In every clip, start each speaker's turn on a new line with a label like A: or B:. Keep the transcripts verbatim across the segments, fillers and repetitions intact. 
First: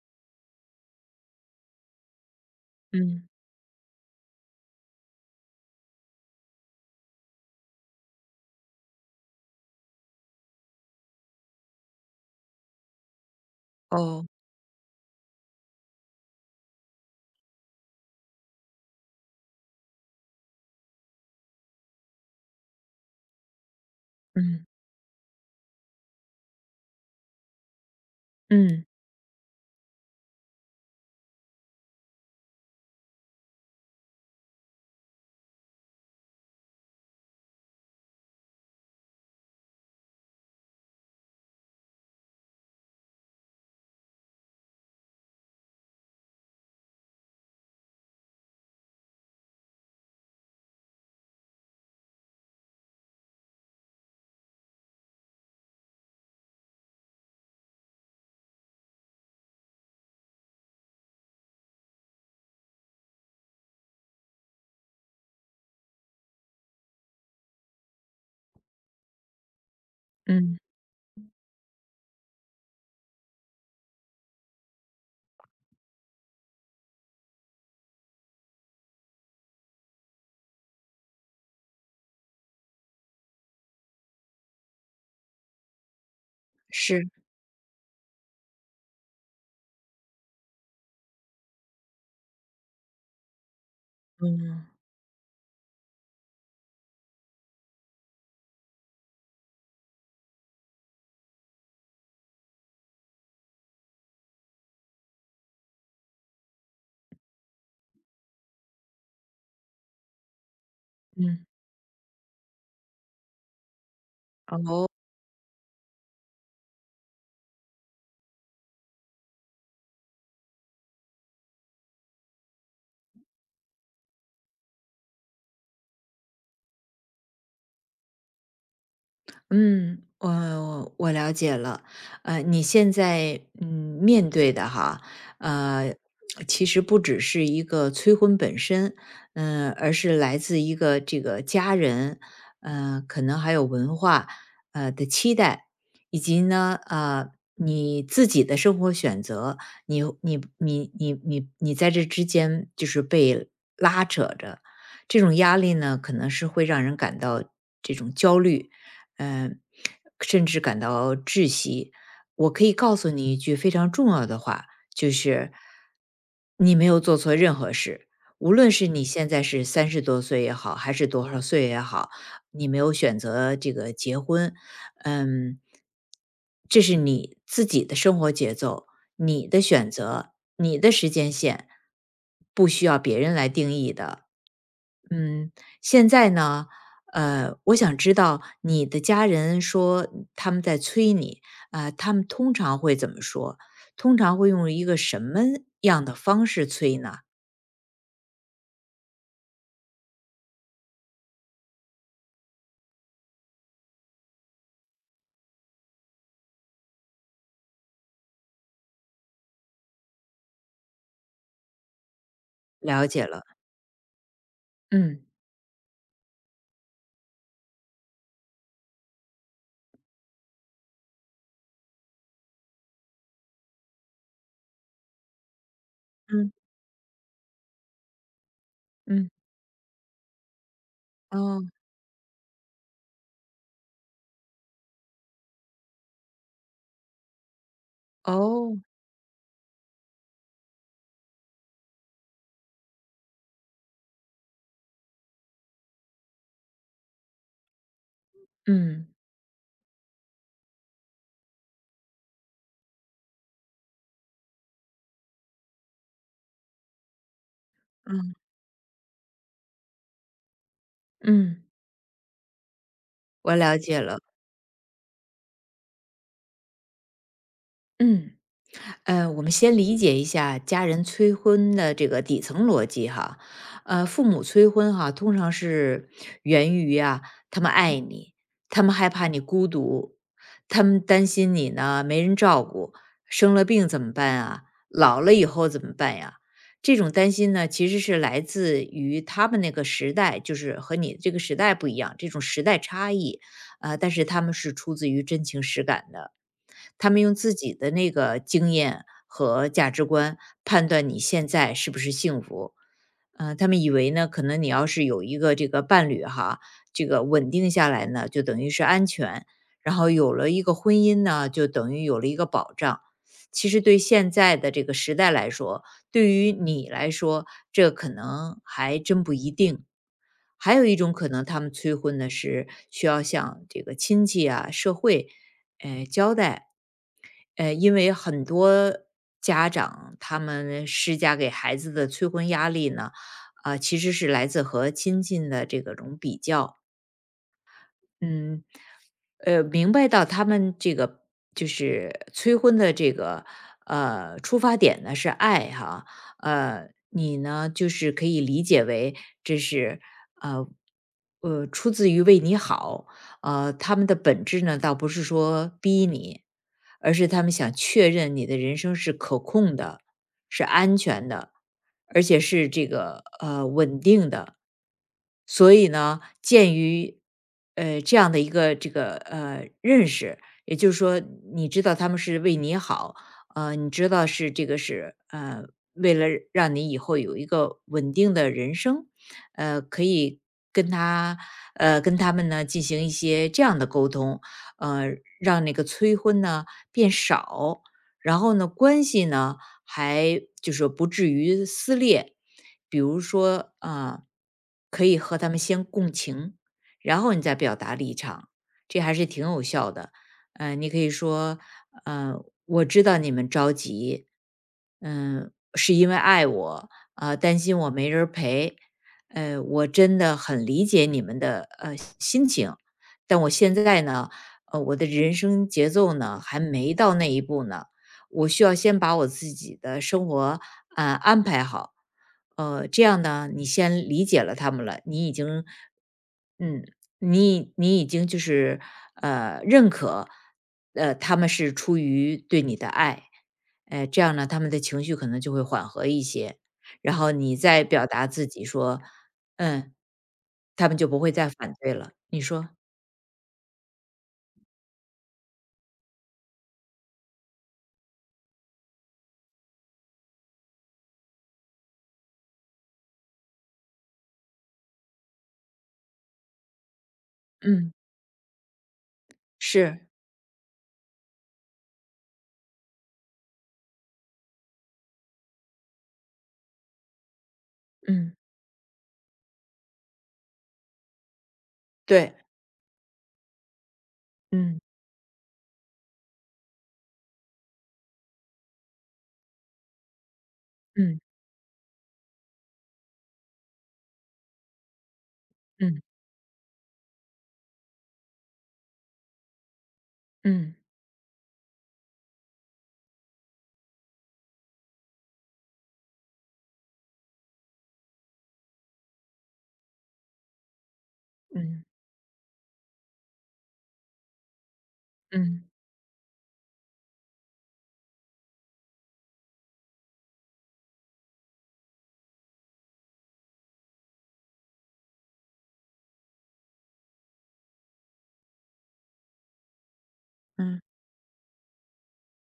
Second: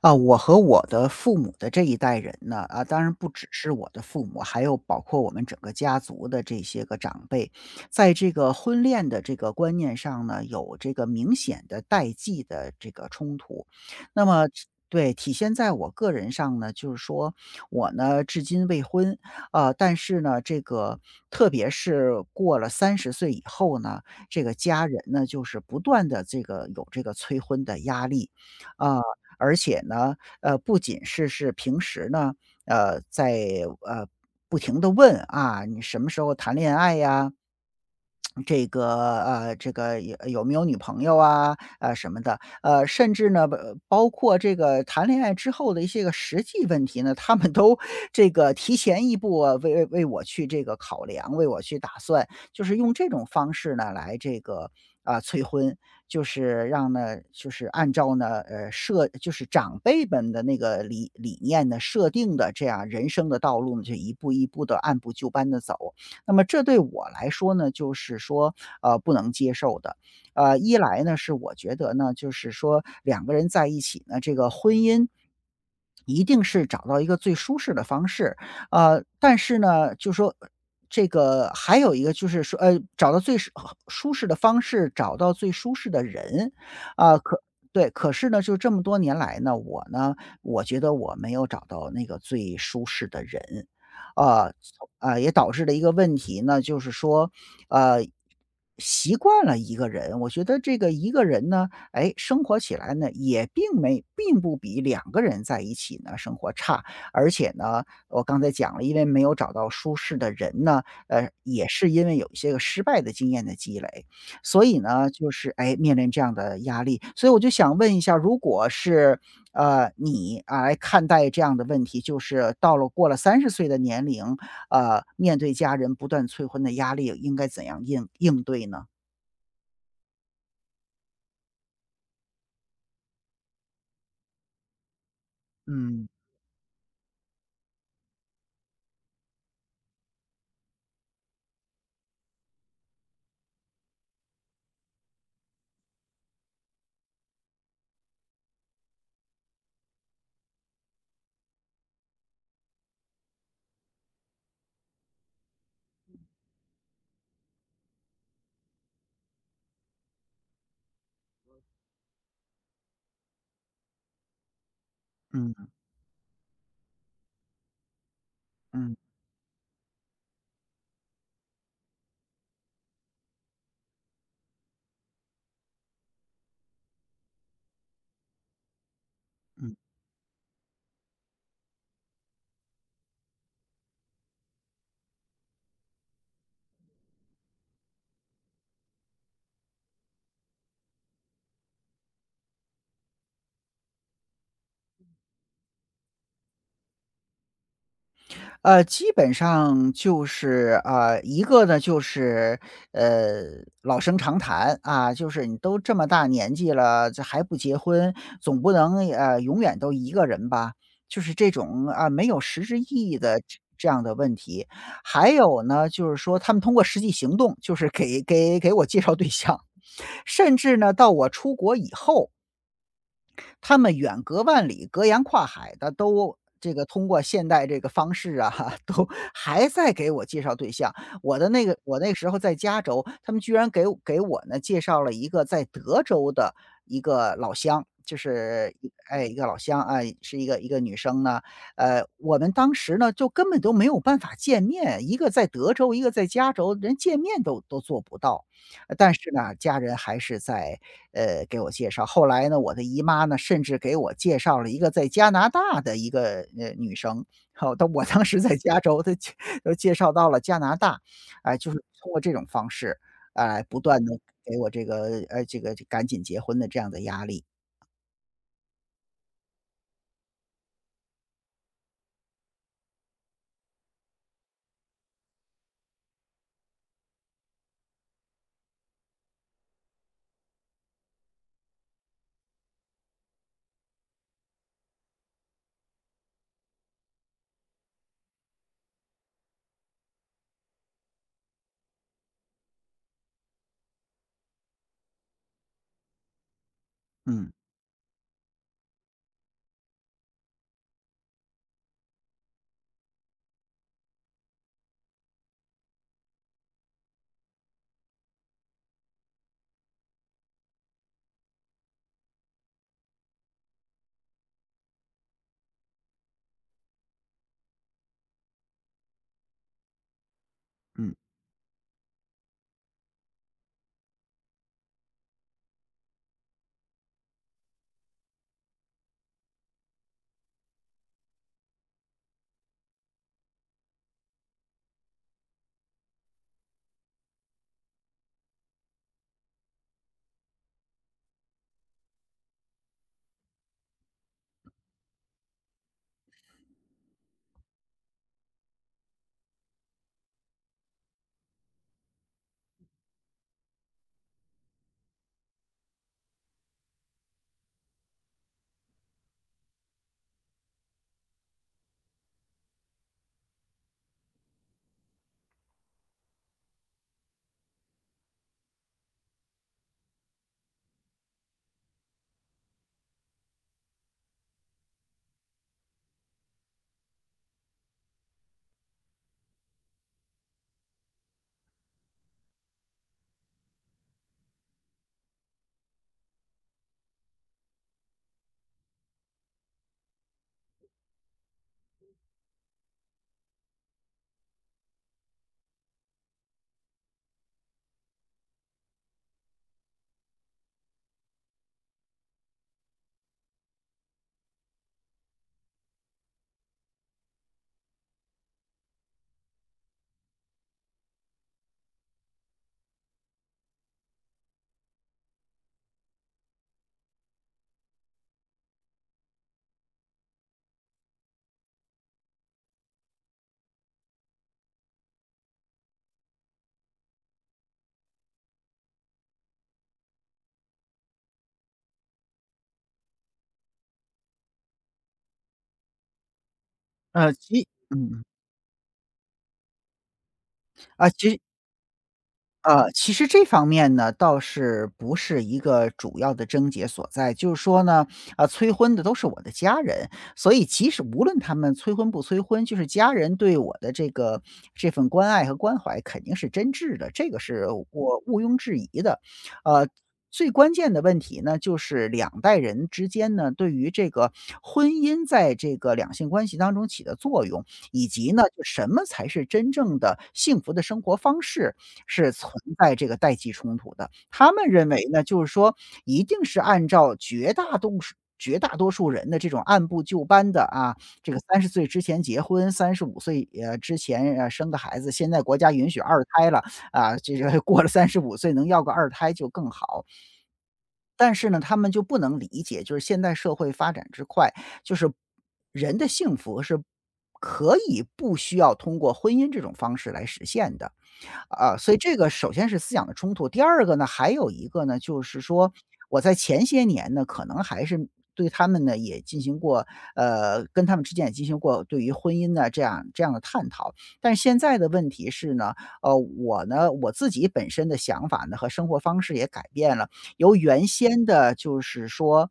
A: 啊，我和我的父母的这一代人呢，啊，当然
B: 嗯，
A: 不只是我的父母，还有包括我们整个家族的这些个长辈，在这个婚恋的这个观念上呢，有这个明显的代际的这个冲突。那
B: 哦，
A: 么这对，体现在我个人上呢，就是说我呢至今未婚，啊，但是呢，这个特别是过了三十岁以后呢，这个
B: 嗯，
A: 家人呢，就是不断的这个有这个催婚的压力，
B: 嗯，
A: 啊。而且呢，呃，不仅是是平时呢，呃，在，呃，不停的问，啊，你什么时候谈恋爱呀？这个呃，这个有有没有女朋友啊，呃，什么的。呃，甚至呢，呃包括这个谈恋爱之后的一些个实际问题呢，他们都这个提前一步啊，为为为我去这个考量，为我去打算，就是用这种方式呢来这个啊，催婚。就是让呢就是按照呢，呃，设就是长辈们的那个理理念呢设定的这样人生的道路呢，就一步一步的按部就班的走。那么这对我来说呢，就是说，呃，不能接受的。呃，
B: 嗯，
A: 一来呢，是我觉得呢，就是说两个人在一起呢，这个婚姻一定是找到一个最舒适的方式。呃，但是呢，就说这个还有一个就是说，呃，找到最适舒适的方式，找到最舒适的人，
B: 是，
A: 啊，可对，可是呢，就这么多年来呢，我呢，我觉得我没有找到那个最舒适的人，啊，啊，
B: 嗯，
A: 呃也导致了一个问题呢，就是说，呃，习惯了一个人，我觉得这个一个人呢，哎，生活起来呢，也并没并不比两个人在一起呢生活差，而且呢，我刚才讲了，因为没有找到舒适的人呢，呃，
B: 嗯，
A: 也是因为有一些个失败的经验的积累，所以
B: 哦。
A: 呢，就是哎，面临这样的压力，所以我就想问一下，如果是呃，你啊来看待这样的问题，就是到了过了三十岁的年龄，呃，面对家人不断催婚的压力，应该怎样应应对呢？
B: 嗯，我我了解了。呃，你现在嗯面对的哈，呃，
A: 嗯，
B: 其实不只是一个催婚本身，嗯、而是来自一个这个家人，呃，可能还有文化呃的期待，以及呢，呃，你自己的生活选择，你你你你你你在这之间就是被拉扯着，这种压力呢，可能是会让人感到这种焦虑。嗯，甚至感到窒息。我可以告诉你一句非常重要的话，就是
A: 嗯，嗯，
B: 你没有做错任何事。无论是
A: 嗯。
B: 你现在是三十多岁也好，还是多少岁也好，你没有选择这个结婚，嗯，这是你自己的生活节奏，你的选择，你的时间线，不需要别人来定义的。嗯，现在呢，呃，我想知道你的家人说他们在催你，啊，他们通常会怎么说？通常会用一个什么样的方式催呢？
A: 呃，基本上就是，呃，一个呢就是，呃，老生常谈啊，就是你都这么大年纪了，这还不结婚，总不能，呃，永远都一个人吧？就是这种啊，没有实质意
B: 了
A: 义
B: 解
A: 的
B: 了，
A: 这这样的问题。
B: 嗯，
A: 还有呢，就是说他们通过实际行动，就是给给给我介绍对象，甚至呢，到我出国以后，他们远隔万里、隔洋跨海的都
B: 嗯，
A: 这个通过现代这个方式啊，都
B: 嗯，
A: 还在给我介绍对象。我的
B: 哦，
A: 那个我那个时候在加州，他们居然给我给我呢介绍了一个在德州的一个老乡，就是
B: 哦，
A: 一哎，一个老乡啊，是一个一个女生呢。呃，我们当时呢就根本都没有办法见面，一个在德州，一个在加州，连见面都都做不到。呃
B: 嗯，
A: 但是呢，家人还是在呃，给我介绍。后来呢，我的姨妈呢，甚至给我介绍了一个在加拿大的一个，呃，女生，好，但我当
B: 嗯，
A: 时在加州，她介都介绍到了加拿大。哎，
B: 嗯，
A: 就是通过这种方式，
B: 我
A: 哎，不
B: 了解
A: 断的
B: 了，
A: 给我这个，呃，这个赶紧结婚的这样的压力。
B: 嗯。呃，我们先理解一下家人催婚的这个底层逻辑哈。呃，父母催婚哈，通常是源于啊，他们爱你，他们害怕你孤独，他们担心你呢没人照顾，生了病怎么办啊？老了以后怎么办呀？这种担心呢，其实是来自于他们那个时代，就是和你这个时代不一样，这种时代差异，呃，但是他们是出自于真情实感的。他们用
A: 嗯，
B: 自己的那个经验和价值观判断你现在是不是幸福。嗯，他们以为呢，可能你要是有一个这个伴侣哈，这个稳定下来呢，就等于是安全，然后有了一个婚姻呢，就等于有了一个保障。其实对现在的这个时代来说，对于你来说，这可能还真不一定。还有一种
A: 嗯，
B: 可能，他们催婚呢是需要向这个亲戚啊、社会，呃交代，呃，因为很多家长他们施加给孩子的催婚压力呢，啊、其实是来自和亲近的这个种比较，嗯，呃，明白到他们这个就是催婚的这个呃出发点呢是爱哈，呃，你呢就是可以理解为这是呃呃出自于为你好，呃，他们的本质呢，倒不是说逼你，而是他们想确认你的人生是可控的，是安全的，而且是这个呃稳定的。所以呢，鉴于呃这样的一个这个呃认识，也就是说，你知道他们是为你好，呃，你知道是这个是呃为了让你以后有一个稳定的人生，呃，可以跟他呃，跟他们呢进行一些这样的沟通，呃，让那个催婚呢变少，然后呢关系呢还就是不至于撕裂，比如说啊、可以和他们先共情，然后你再表达立场，这还是挺有效的。呃，你可以说，呃，我知道你们着急，嗯、是因为爱我，啊、担心我没人陪，呃，我真的很理解你们的呃心情，但我现在呢，呃，我的人生节奏呢还没到那一步呢，我需要先把我自己的生活啊、呃安排好。呃，这样呢，你先理解了他们了，你已经，嗯，你你已经就是呃认可，呃，他们是出于对你的爱，呃，这样呢，他们的情绪可能就会缓和一些。然
A: 呃，
B: 后你
A: 其
B: 再表
A: 嗯，
B: 达自己说，嗯，他们就
A: 啊，
B: 不
A: 其
B: 会
A: 实。
B: 再反对了，你说？
A: 呃，其实这方面呢，倒是不是一个主要的症结所在。就是说呢，啊，催婚的都是我的家人，所以即使无论他们催婚不催婚，就是家人对我的这个这份关爱和关怀肯定是真挚的，这个是
B: 嗯，
A: 我毋庸置疑的。呃，
B: 是，
A: 最关键的问题呢，就是两代人之间呢，对于这个婚姻在这个两性关系当中起的作用，以及
B: 嗯，
A: 呢，就什么才是真正的幸福的生活方式，是
B: 对，
A: 存在这个代际冲突的。他们
B: 嗯，
A: 认为呢，就是说一定是按照绝大多数绝大多数人的这种按部就班的啊，
B: 嗯，
A: 这个三十岁之前结婚三十五岁，呃，之前，呃，生个孩子，现在国家允许
B: 嗯，
A: 二胎了，啊，这个过了三十五岁能要个二胎就更好。
B: 嗯，
A: 但是呢，他们就不能理解，就是现代社会发展之快，就是人的幸福是可以不需要通过婚姻这种方式来实现的。啊，
B: 嗯，
A: 所以这个首先是思想的冲突。第二个呢，还有一个呢，就是
B: 嗯，
A: 说我在前些年呢，可能还是对他们呢也进行过，呃，跟他们之间也进行过对于婚姻呢这样这样的探讨。但是现在的问题是呢，呃，我呢我自己本身的想法呢和生活方式也改变了，由
B: 嗯，
A: 原先的就是说，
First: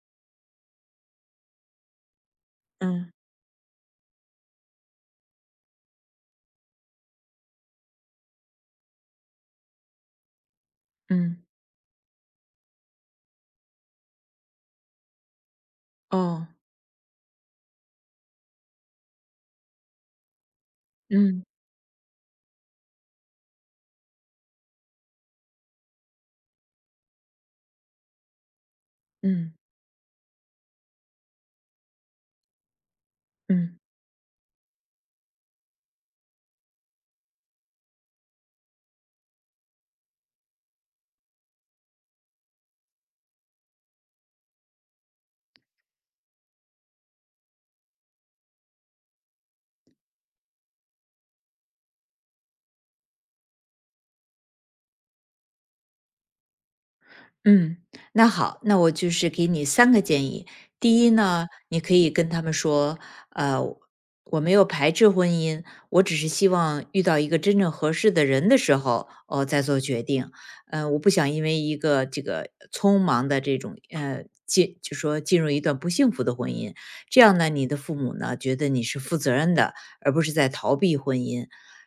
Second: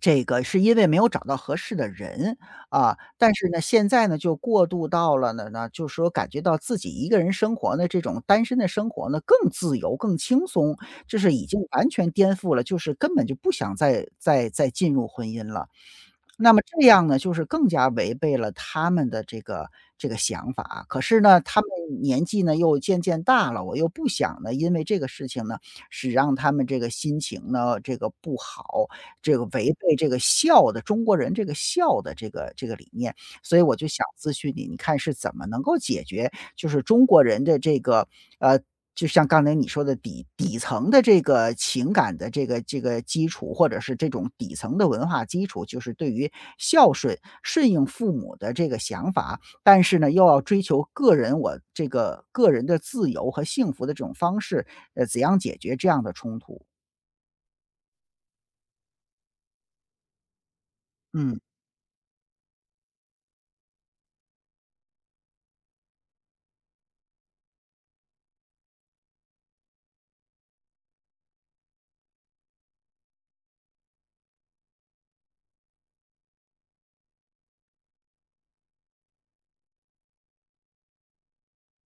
A: 这个是因为没有找到合适的人，啊，
B: 嗯，
A: 但是呢，现在呢，就过渡到了呢呢，就是说感觉到自己一个人生活呢，这种单身的生活呢，更自由、更轻松，就是
B: 嗯，
A: 已经完全颠覆了，就是根本就不想再再再进入婚姻了。
B: 哦，
A: 那么这样呢，就是更加违背了他们的这个这个想法啊。可是呢，
B: 嗯，
A: 他们年纪呢又渐渐大了，我又不想呢，因为这个事情呢，是让他们这个心情呢这个不好，这个
B: 嗯，
A: 违背这个孝的中国人这个孝的这个这个理念。所以我
B: 嗯。
A: 就想咨询你，你看是怎么能够解决就是中国人的这个呃，就像刚才你说的底底层的这个情感的这个这个基础，或者是这种底层的文化基础，就是对于孝顺、顺应父母的这个想法，但是呢，又要追求个人我这个个人的自由和幸福的这种方式，呃，怎样解决这样的冲突？
B: 嗯，那好，那我就是给你三个建议。第一
A: 嗯。
B: 呢，你可以跟他们说，呃，我没有排斥婚姻，我只是希望遇到一个真正合适的人的时候，哦，再做决定。呃，我不想因为一个这个匆忙的这种，呃，进就说进入一段不幸福的婚姻，这样呢，你的父母呢，觉得你是负责任的，而不是在逃避婚姻。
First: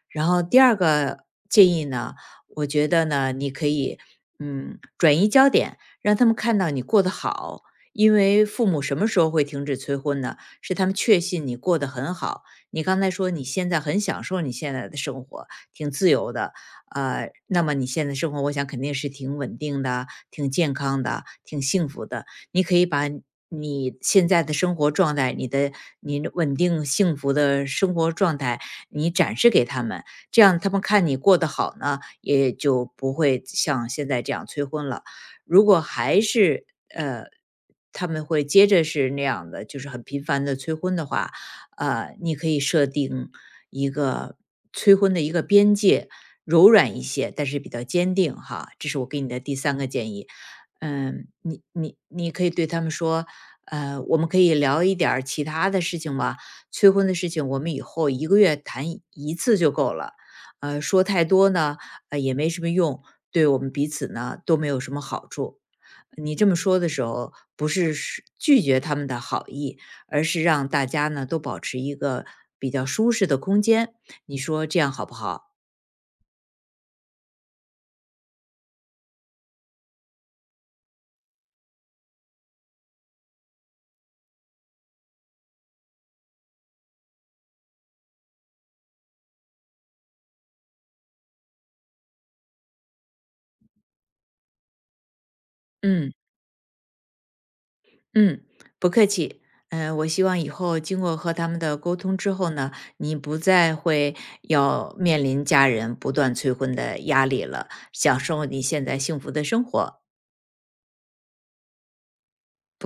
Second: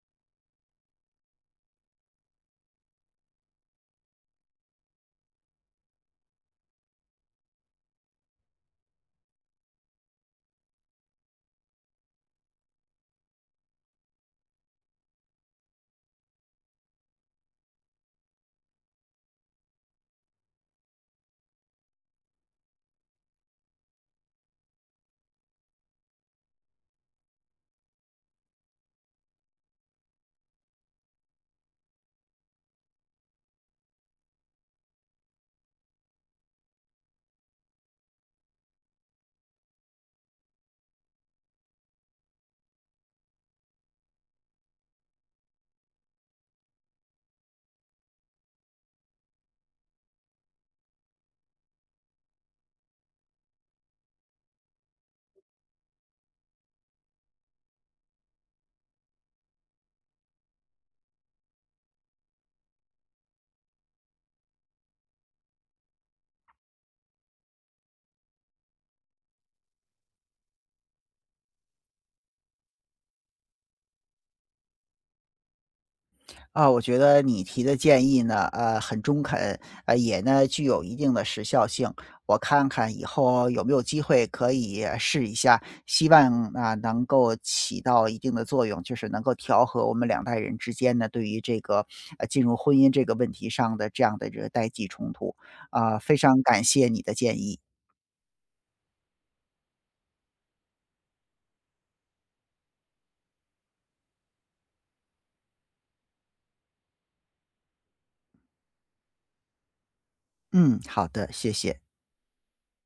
B: 然后第二个建议呢，我觉得呢，你可以嗯，转移焦点，让他们看到你过得好。因为父母什么时候会停止催婚呢？是他们确信你过得很好。你刚才说你现在很享受你现在的生活，挺自由的，呃，那么你现在生活，我想肯定是挺稳定的、挺健康的、挺幸福的。你可以把你现在的生活状态、你的你的稳定幸福的生活状态，你展示给他们，这样他们看你过得好呢，也就不会像现在这样催婚了。如果还是呃，他们会接着是那样的，就是很频繁的催婚的话，呃，你可以设定一个催婚的一个边界，柔软一些，但是比较坚定哈。这是我给你的第三个建议。嗯，你你你可以对他们说，呃，我们可以聊一点儿其他的事情吗？催婚的事情，我们以后一个月谈一次就够了。呃，说太多呢，呃，也没什么用，对我们彼此呢都没有什么好处。你这么说的时候，不是是拒绝他们的好意，而是让大家呢都保持一个比较舒适的空间。你说这样好不好？
A: 啊，我觉得你提的建议呢，呃，很中肯，呃，也呢具有一定的时效性。我看看以后有没有机会可以试一下，希望啊能够起到一定的作用，就是能够调和我们两代人之间呢对于这个呃进入婚姻这个问题上的这样的这个代际冲突。啊、
B: 嗯，
A: 非常感谢你的建议。
B: 嗯，不客气。嗯、我希望以后经过和他们的沟通之后呢，你不再会要面临家人不断催婚的压力了，享受你现在幸福的生活。
A: 嗯，好的，谢谢。